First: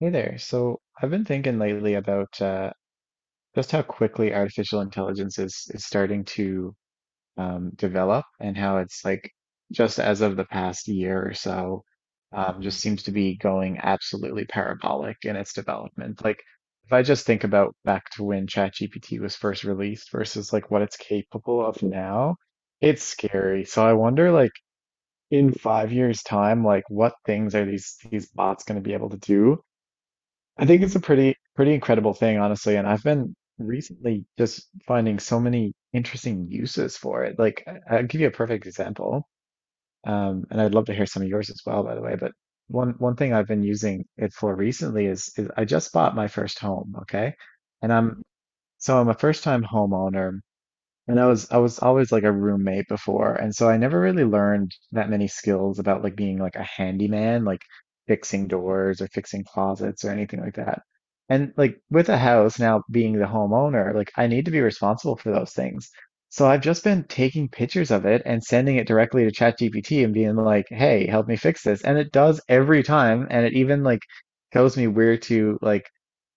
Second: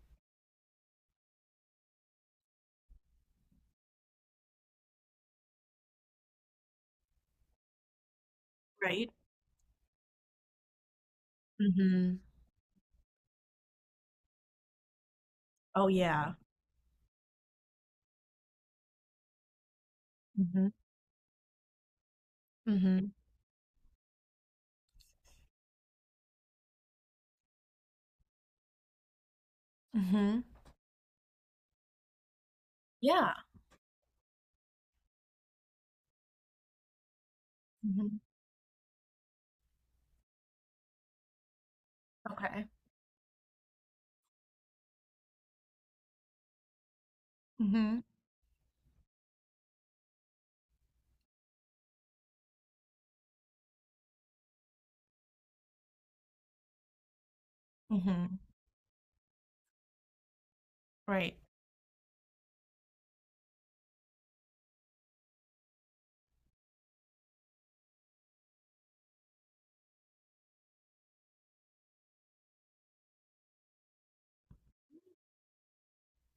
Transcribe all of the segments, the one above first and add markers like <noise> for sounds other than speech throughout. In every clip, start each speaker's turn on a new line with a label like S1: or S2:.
S1: Hey there. So I've been thinking lately about just how quickly artificial intelligence is starting to develop. And how it's
S2: Right?
S1: like just as of the past year or so,
S2: Mhm.
S1: just seems to be going absolutely parabolic in its
S2: Oh,
S1: development.
S2: yeah.
S1: Like if I just think about back to when ChatGPT was first released versus
S2: Mhm.
S1: like what it's capable of now, it's
S2: Mhm.
S1: scary. So I wonder like in 5 years' time, like what things are these bots going to be able to do?
S2: Mhm.
S1: I think it's a pretty incredible thing, honestly, and I've
S2: Yeah.
S1: been recently just finding so many interesting uses for it. Like, I'll
S2: Mhm.
S1: give you a perfect example, and I'd love to hear some of yours as well, by the way. But
S2: Okay.
S1: one thing I've been using it for recently is I just bought my first home, okay, and
S2: Mhm.
S1: I'm a first time homeowner, and I was always like a roommate before, and so I never really learned that many skills about like being like a handyman, like
S2: Mhm.
S1: fixing doors or fixing closets or anything like that.
S2: Right.
S1: And like with a house now being the homeowner, like I need to be responsible for those things. So I've just been taking pictures of it and sending it directly to ChatGPT and being like, "Hey, help me fix this." And it does every time, and it even like tells me where to like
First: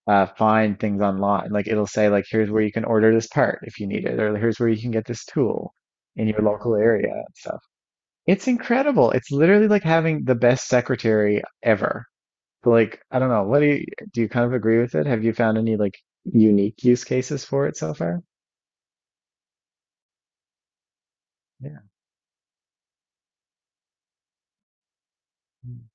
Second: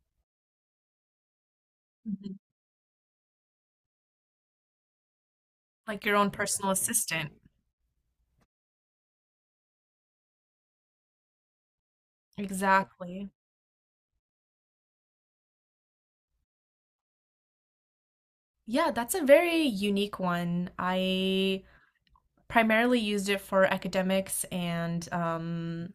S1: find things online. Like it'll say like
S2: Mhm.
S1: here's where you can order this part if you need it, or here's where you can get this tool
S2: Like your
S1: in
S2: own
S1: your
S2: personal
S1: local area and
S2: assistant.
S1: stuff. It's incredible. It's literally like having the best secretary ever. So, like I don't
S2: Exactly.
S1: know, what do you kind of agree with it? Have you found any like unique use cases for it so far?
S2: Yeah, that's a very unique one. I
S1: Yeah.
S2: primarily used it for academics and
S1: Mm,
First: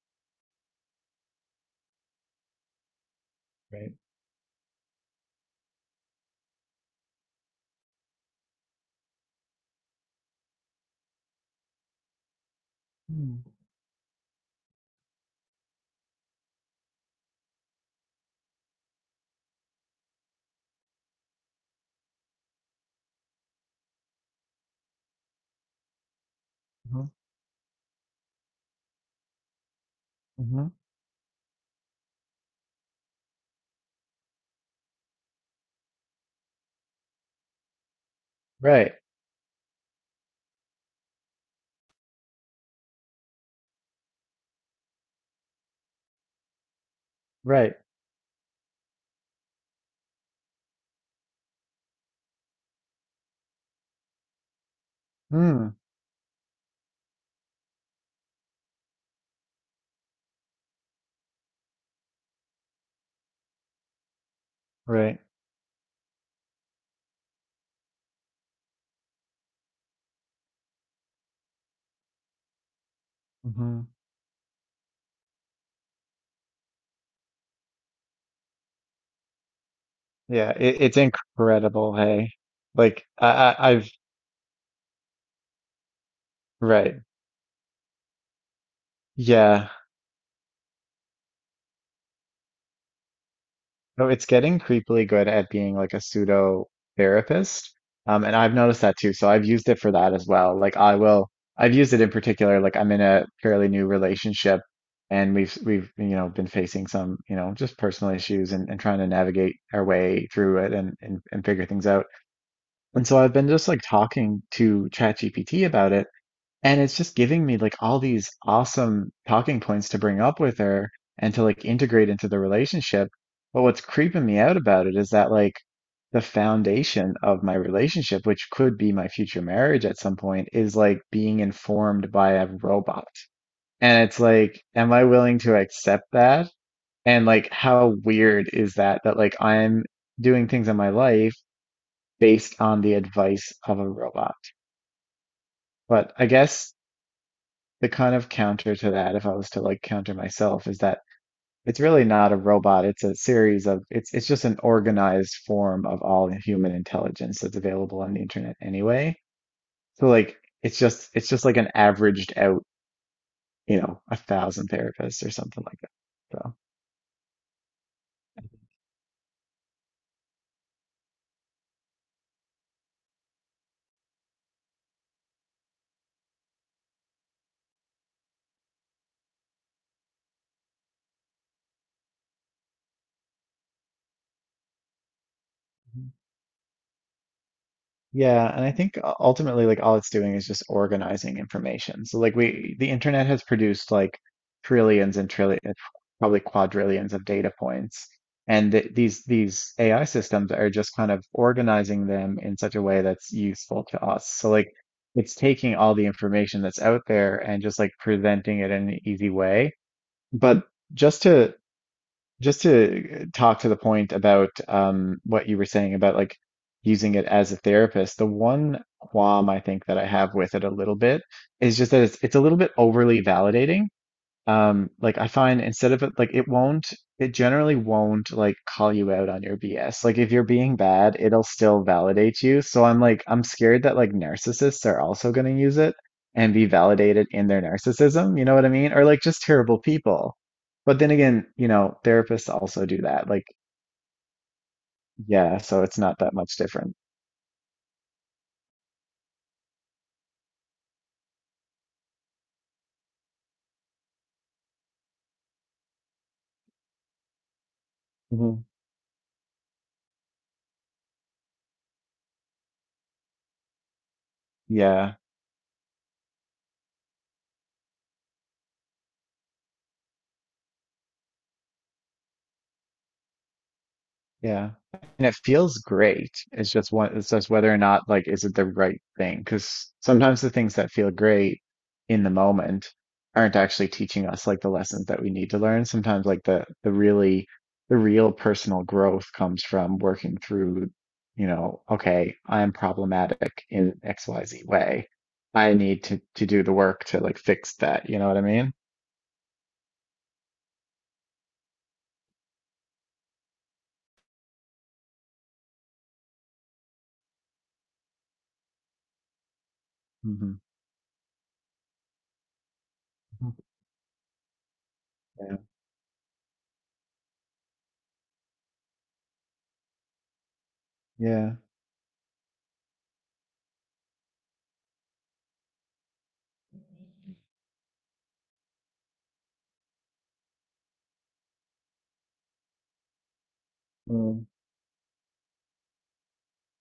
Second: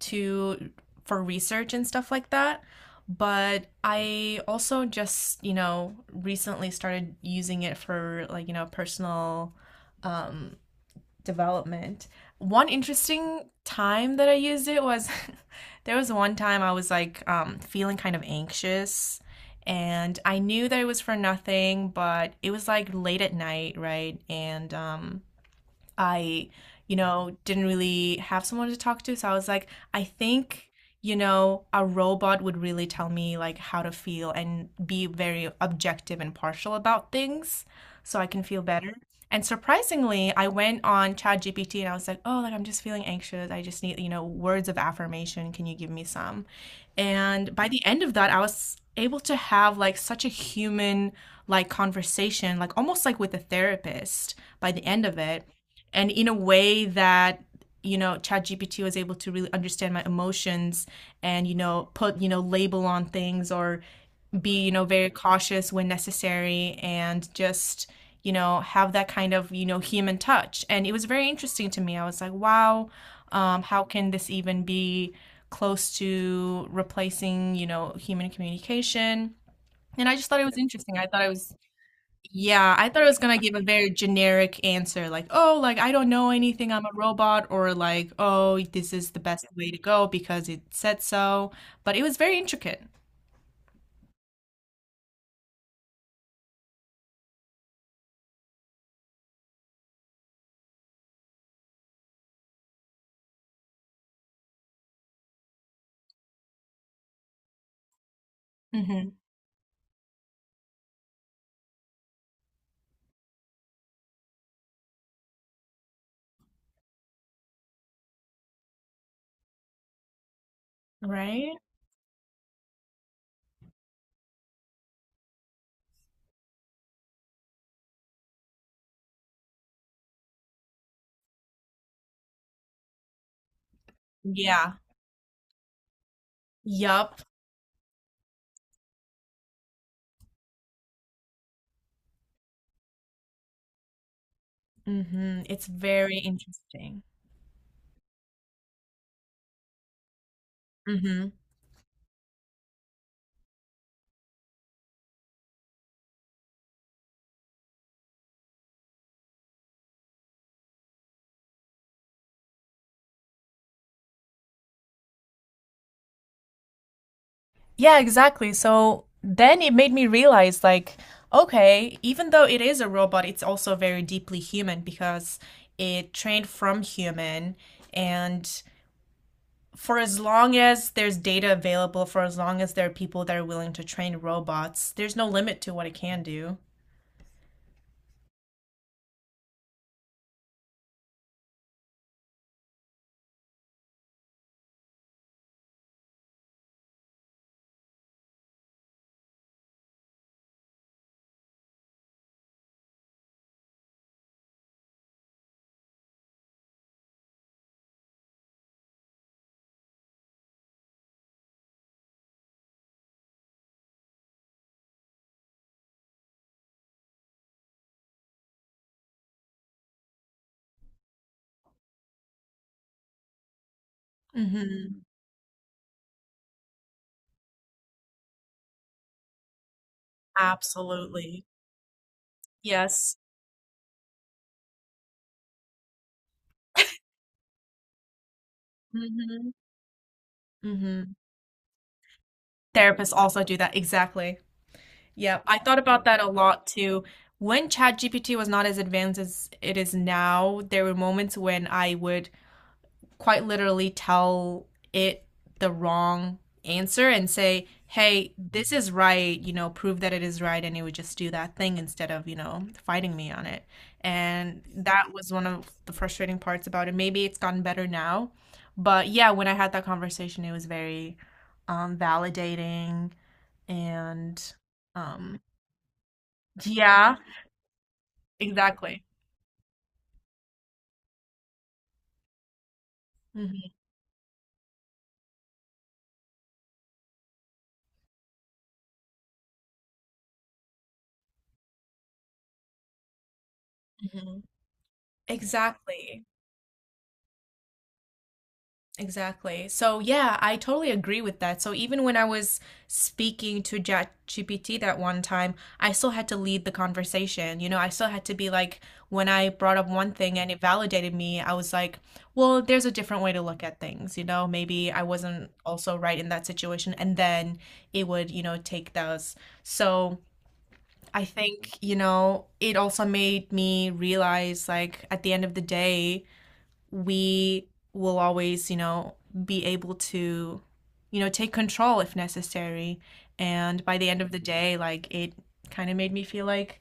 S2: to for research and stuff like that. But
S1: right.
S2: I also just, you know, recently started using it for like, you know, personal um, development. One
S1: Mm-hmm.
S2: interesting time that I used it was <laughs> there was one time I was like feeling kind of anxious, and I knew that it was for nothing, but it was like late at night, right? And I, you know, didn't really have someone to talk to. So I was like, I
S1: Hmm.
S2: think, you know, a robot would really tell me like how to feel and be very objective and partial about things so I can feel better.
S1: Right.
S2: And surprisingly, I went on ChatGPT and I was like, oh, like I'm just feeling anxious. I just need, you know, words of affirmation. Can you give me some? And by
S1: Right.
S2: the end of that, I was able to have like such a human like conversation, like almost like with a therapist by the end of it,
S1: Mm.
S2: and in a way that you know ChatGPT was able to really understand my emotions, and you know put you know label on things or be you know very
S1: Right.
S2: cautious when necessary, and just you know have that kind of you know human touch. And it was very interesting to me. I was like, wow,
S1: Hmm.
S2: how can this even be close to replacing you know human communication? And I just thought it
S1: Yeah,
S2: was
S1: it,
S2: interesting.
S1: it's
S2: I thought it was,
S1: incredible, hey.
S2: yeah, I thought
S1: Like
S2: it was gonna give a
S1: I I've
S2: very generic answer, like, oh, like I don't know anything, I'm a
S1: right.
S2: robot, or like, oh, this is the best
S1: Yeah.
S2: way to go because it said so. But it was very intricate.
S1: No, it's getting creepily good at being like a pseudo therapist. And I've noticed that too. So I've used it for that as well. I've used it in particular, like I'm in a fairly new relationship and you know, been facing some, you know, just personal issues and trying
S2: Hmm.
S1: to navigate our way through it and, and figure things out. And so I've been just like talking to ChatGPT about it. And it's just giving me like all these awesome talking points to bring up with her and to
S2: Right?
S1: like integrate into the relationship. But what's creeping me out about it is that like the foundation of my relationship, which could be my future marriage at some point, is like being informed by a robot. And it's like,
S2: Yeah.
S1: am I willing to accept that?
S2: Yup.
S1: And like, how weird is that that like I'm doing things in my life based on the advice of a robot?
S2: Hmm. It's
S1: But
S2: very
S1: I guess
S2: interesting.
S1: the kind of counter to that, if I was to like counter myself, is that
S2: Hmm.
S1: it's really not a robot. It's a series of it's just an organized form of all human intelligence that's available on the internet anyway. So like it's just like an averaged out, you know, a thousand therapists or something like that. So
S2: Yeah, exactly. So then it made me realize, like, okay, even though it is a robot, it's also very deeply human because it trained from human and for as long as there's data available, for as long as there are people that are willing to train robots, there's no limit to what it
S1: mhm.
S2: can do.
S1: Yeah, and I think ultimately, like all it's doing is just organizing information. So like we, the internet has produced like trillions and trillions, probably quadrillions of data points, and th these AI systems are just kind of organizing them in such a way that's useful to us. So like it's taking all the information that's out there and just like presenting it in an easy way. But just to just to talk to the point about what you were saying about like using it as a therapist, the one qualm I think that I have with it a little bit is just that it's a little bit overly validating.
S2: Mhm.
S1: Like I find instead of it, like it won't, it generally won't like call you out on your BS. Like if you're being bad,
S2: Absolutely.
S1: it'll still validate you. So
S2: Yes.
S1: I'm scared that like narcissists are also going to use it and be validated in their narcissism. You know what I mean? Or like just
S2: Mhm.
S1: terrible people. But then
S2: Mhm.
S1: again, you know, therapists also do
S2: Therapists
S1: that.
S2: also
S1: Like,
S2: do that. Exactly. Yeah,
S1: yeah,
S2: I thought
S1: so it's
S2: about
S1: not
S2: that a
S1: that much
S2: lot
S1: different.
S2: too. When ChatGPT was not as advanced as it is now, there were moments when I would quite literally tell it the wrong answer and say, hey,
S1: Mhm.
S2: this is right, you know, prove that it is right, and it would just do that thing instead of, you know, fighting me on it. And that
S1: Yeah.
S2: was one of the frustrating parts about it. Maybe it's gotten better now, but yeah, when I had that conversation, it was very validating and
S1: Yeah. And it
S2: um,
S1: feels great. It's just
S2: yeah,
S1: one, it's just whether or not, like, is it the right
S2: exactly.
S1: thing? Because sometimes the things that feel great in the moment aren't
S2: Mhm.
S1: actually teaching us like the lessons that we need to learn. Sometimes like the real personal growth comes from working through, you know, okay, I'm problematic in
S2: Mhm.
S1: XYZ way. I need
S2: Exactly.
S1: to do the work to like fix that. You know what I mean?
S2: Exactly. So yeah, I totally agree with that. So even when I was speaking to ChatGPT that one time, I still had to lead the conversation. You know, I still had to be like, when I brought up one thing and
S1: Hmm.
S2: it validated me, I was like, well, there's a different way to look at things. You know, maybe I wasn't
S1: Yeah.
S2: also right in that situation. And then it would, you know, take those. So I
S1: Yeah.
S2: think, you know, it also made me realize like at the end of the day, we will always, you know, be able to, you know, take control if necessary. And by the end of the
S1: Mm.
S2: day, like it kind of made me feel like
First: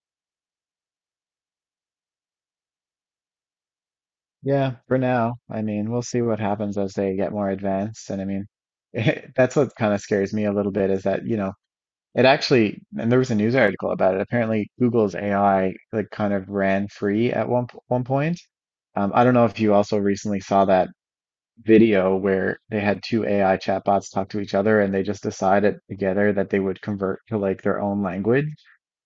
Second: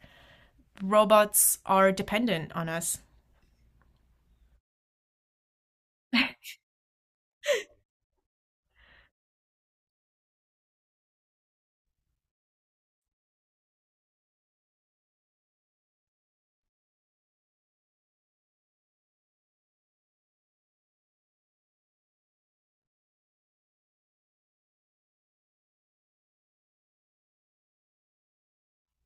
S2: robots are dependent on us.
S1: Yeah, for now. I mean, we'll see what happens as they get more advanced. And I mean, <laughs> that's what kind of scares me a little bit is that, you know, it actually, and there was a news article about it. Apparently, Google's AI like kind of ran free at one point. I don't know if you also recently saw that video where they had two AI chatbots talk to each other and they just decided together that they would convert to like their own language,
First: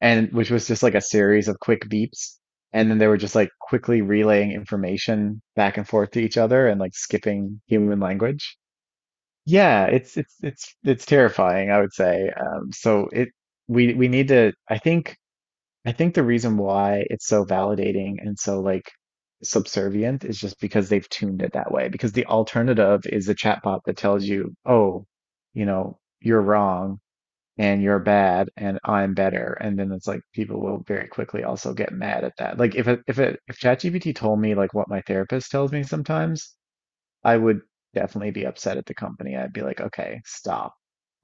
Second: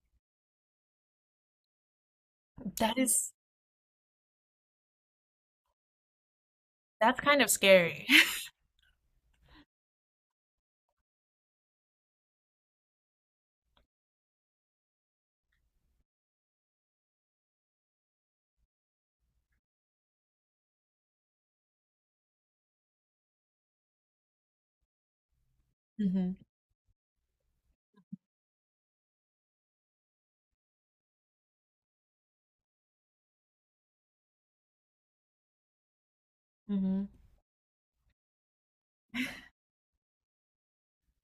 S1: and which was just like a series of quick beeps, and
S2: That
S1: then they were
S2: is,
S1: just like quickly relaying information back and forth to each other and like
S2: that's kind of
S1: skipping human
S2: scary.
S1: language. Yeah, it's terrifying, I would say. So it, we need to, I think the reason why it's so validating and so like subservient is just because they've tuned it that way. Because the alternative is a chatbot that tells you, oh, you
S2: <laughs>
S1: know,
S2: Hmm.
S1: you're wrong and you're bad and I'm better. And then it's like people will very quickly also get mad at that. Like if ChatGPT told me like what my therapist tells me sometimes,
S2: Hmm.
S1: I would definitely be upset at the company. I'd be like, okay, stop.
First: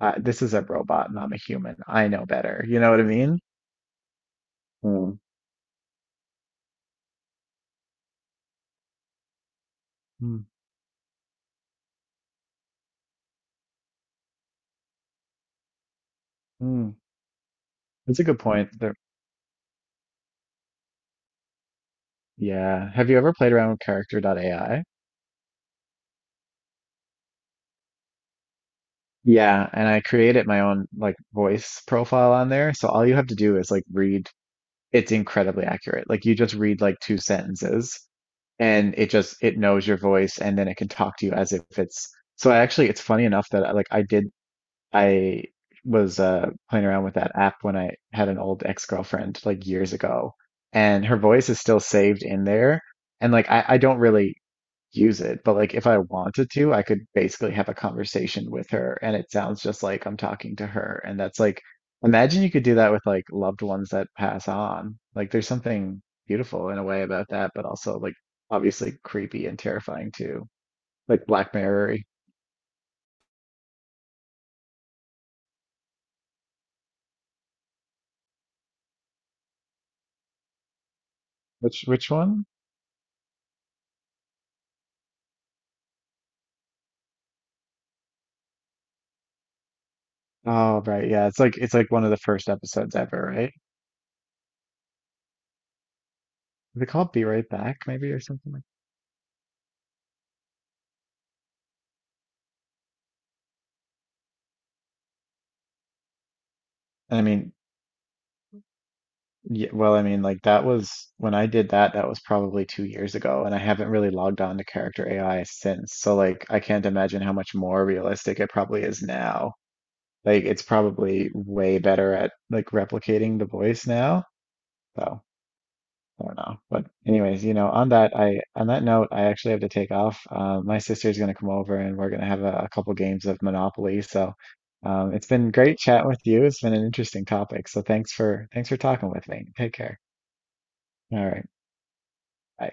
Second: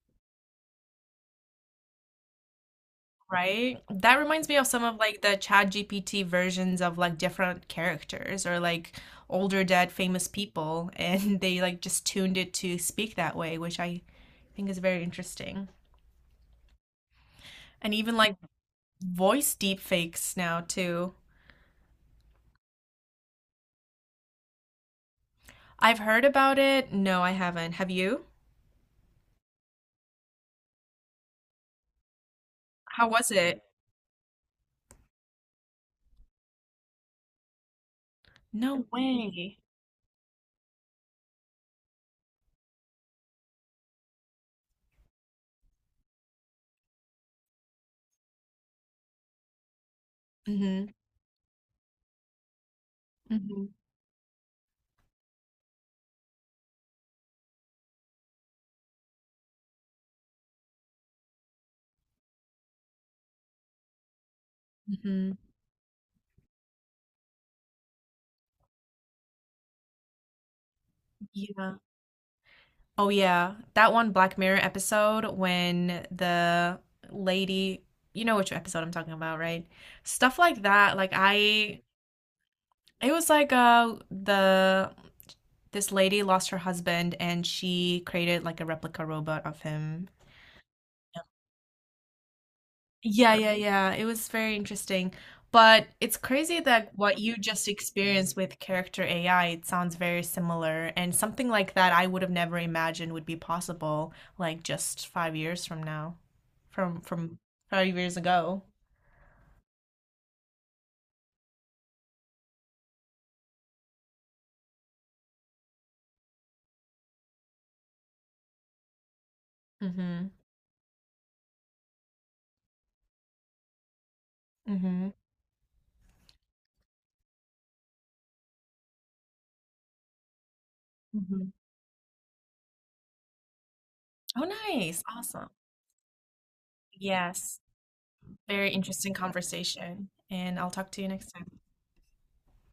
S1: This is a robot and I'm a human. I know better. You know what I mean?
S2: Right? That reminds me of some of
S1: Mm.
S2: like the ChatGPT versions of like different characters or like older dead famous
S1: Mm.
S2: people, and <laughs> they like just tuned it to speak that way, which I think is very interesting.
S1: Mm.
S2: And even
S1: That's a
S2: like
S1: good point. There,
S2: voice deepfakes now too.
S1: yeah. Have you ever played around with Character AI?
S2: I've heard about it. No, I haven't. Have you?
S1: Yeah, and I created my own like voice profile on there. So all
S2: How
S1: you have
S2: was
S1: to do
S2: it?
S1: is like read. It's incredibly accurate. Like you just read like two sentences
S2: No
S1: and it
S2: way.
S1: knows your voice and then it can talk to you as if it's, so I actually it's funny enough that I, like I did I was playing around with that app when I had an old ex-girlfriend like years ago
S2: Hmm.
S1: and her voice is still saved in there. And like
S2: Hmm.
S1: I don't really use it. But like if I wanted to, I could basically have a conversation with her and it sounds just like I'm talking to her. And that's like, imagine you could do that with like loved ones that pass on. Like
S2: Hmm.
S1: there's something beautiful in a way about that, but also like obviously creepy and terrifying too. Like Black
S2: Yeah.
S1: Mirror.
S2: Oh yeah. That one Black Mirror episode when the lady, you know which episode I'm talking about, right? Stuff like that. Like I
S1: Which one?
S2: it was like the this lady lost her husband and she created like a replica robot of him.
S1: Oh, right. Yeah, it's like one of the first episodes ever,
S2: Yeah,
S1: right?
S2: yeah, yeah. It was very interesting. But it's crazy
S1: Is it
S2: that
S1: called
S2: what
S1: Be
S2: you
S1: Right
S2: just
S1: Back maybe or
S2: experienced
S1: something
S2: with
S1: like
S2: Character AI, it sounds very similar. And something like that I would have never imagined would be possible, like just 5 years from now, from
S1: that?
S2: from 5 years ago.
S1: Yeah, well, I mean, like that was when I did that, that was probably 2 years ago, and I haven't really logged on to Character AI since. So, like, I can't imagine how much more realistic it probably is now.
S2: Mm-hmm.
S1: Like, it's probably way better at like replicating the voice now.
S2: Mm-hmm.
S1: So, I don't know. But anyways, you know, on that note, I actually have to take off. My sister's gonna
S2: Mm-hmm.
S1: come over, and we're gonna have a couple games of Monopoly. So,
S2: Oh, nice.
S1: it's
S2: Awesome.
S1: been great chatting with you. It's been an interesting
S2: Yes.
S1: topic. So, thanks
S2: Very
S1: for talking
S2: interesting
S1: with me. Take care.
S2: conversation. And I'll talk to you
S1: All
S2: next
S1: right.
S2: time.
S1: I,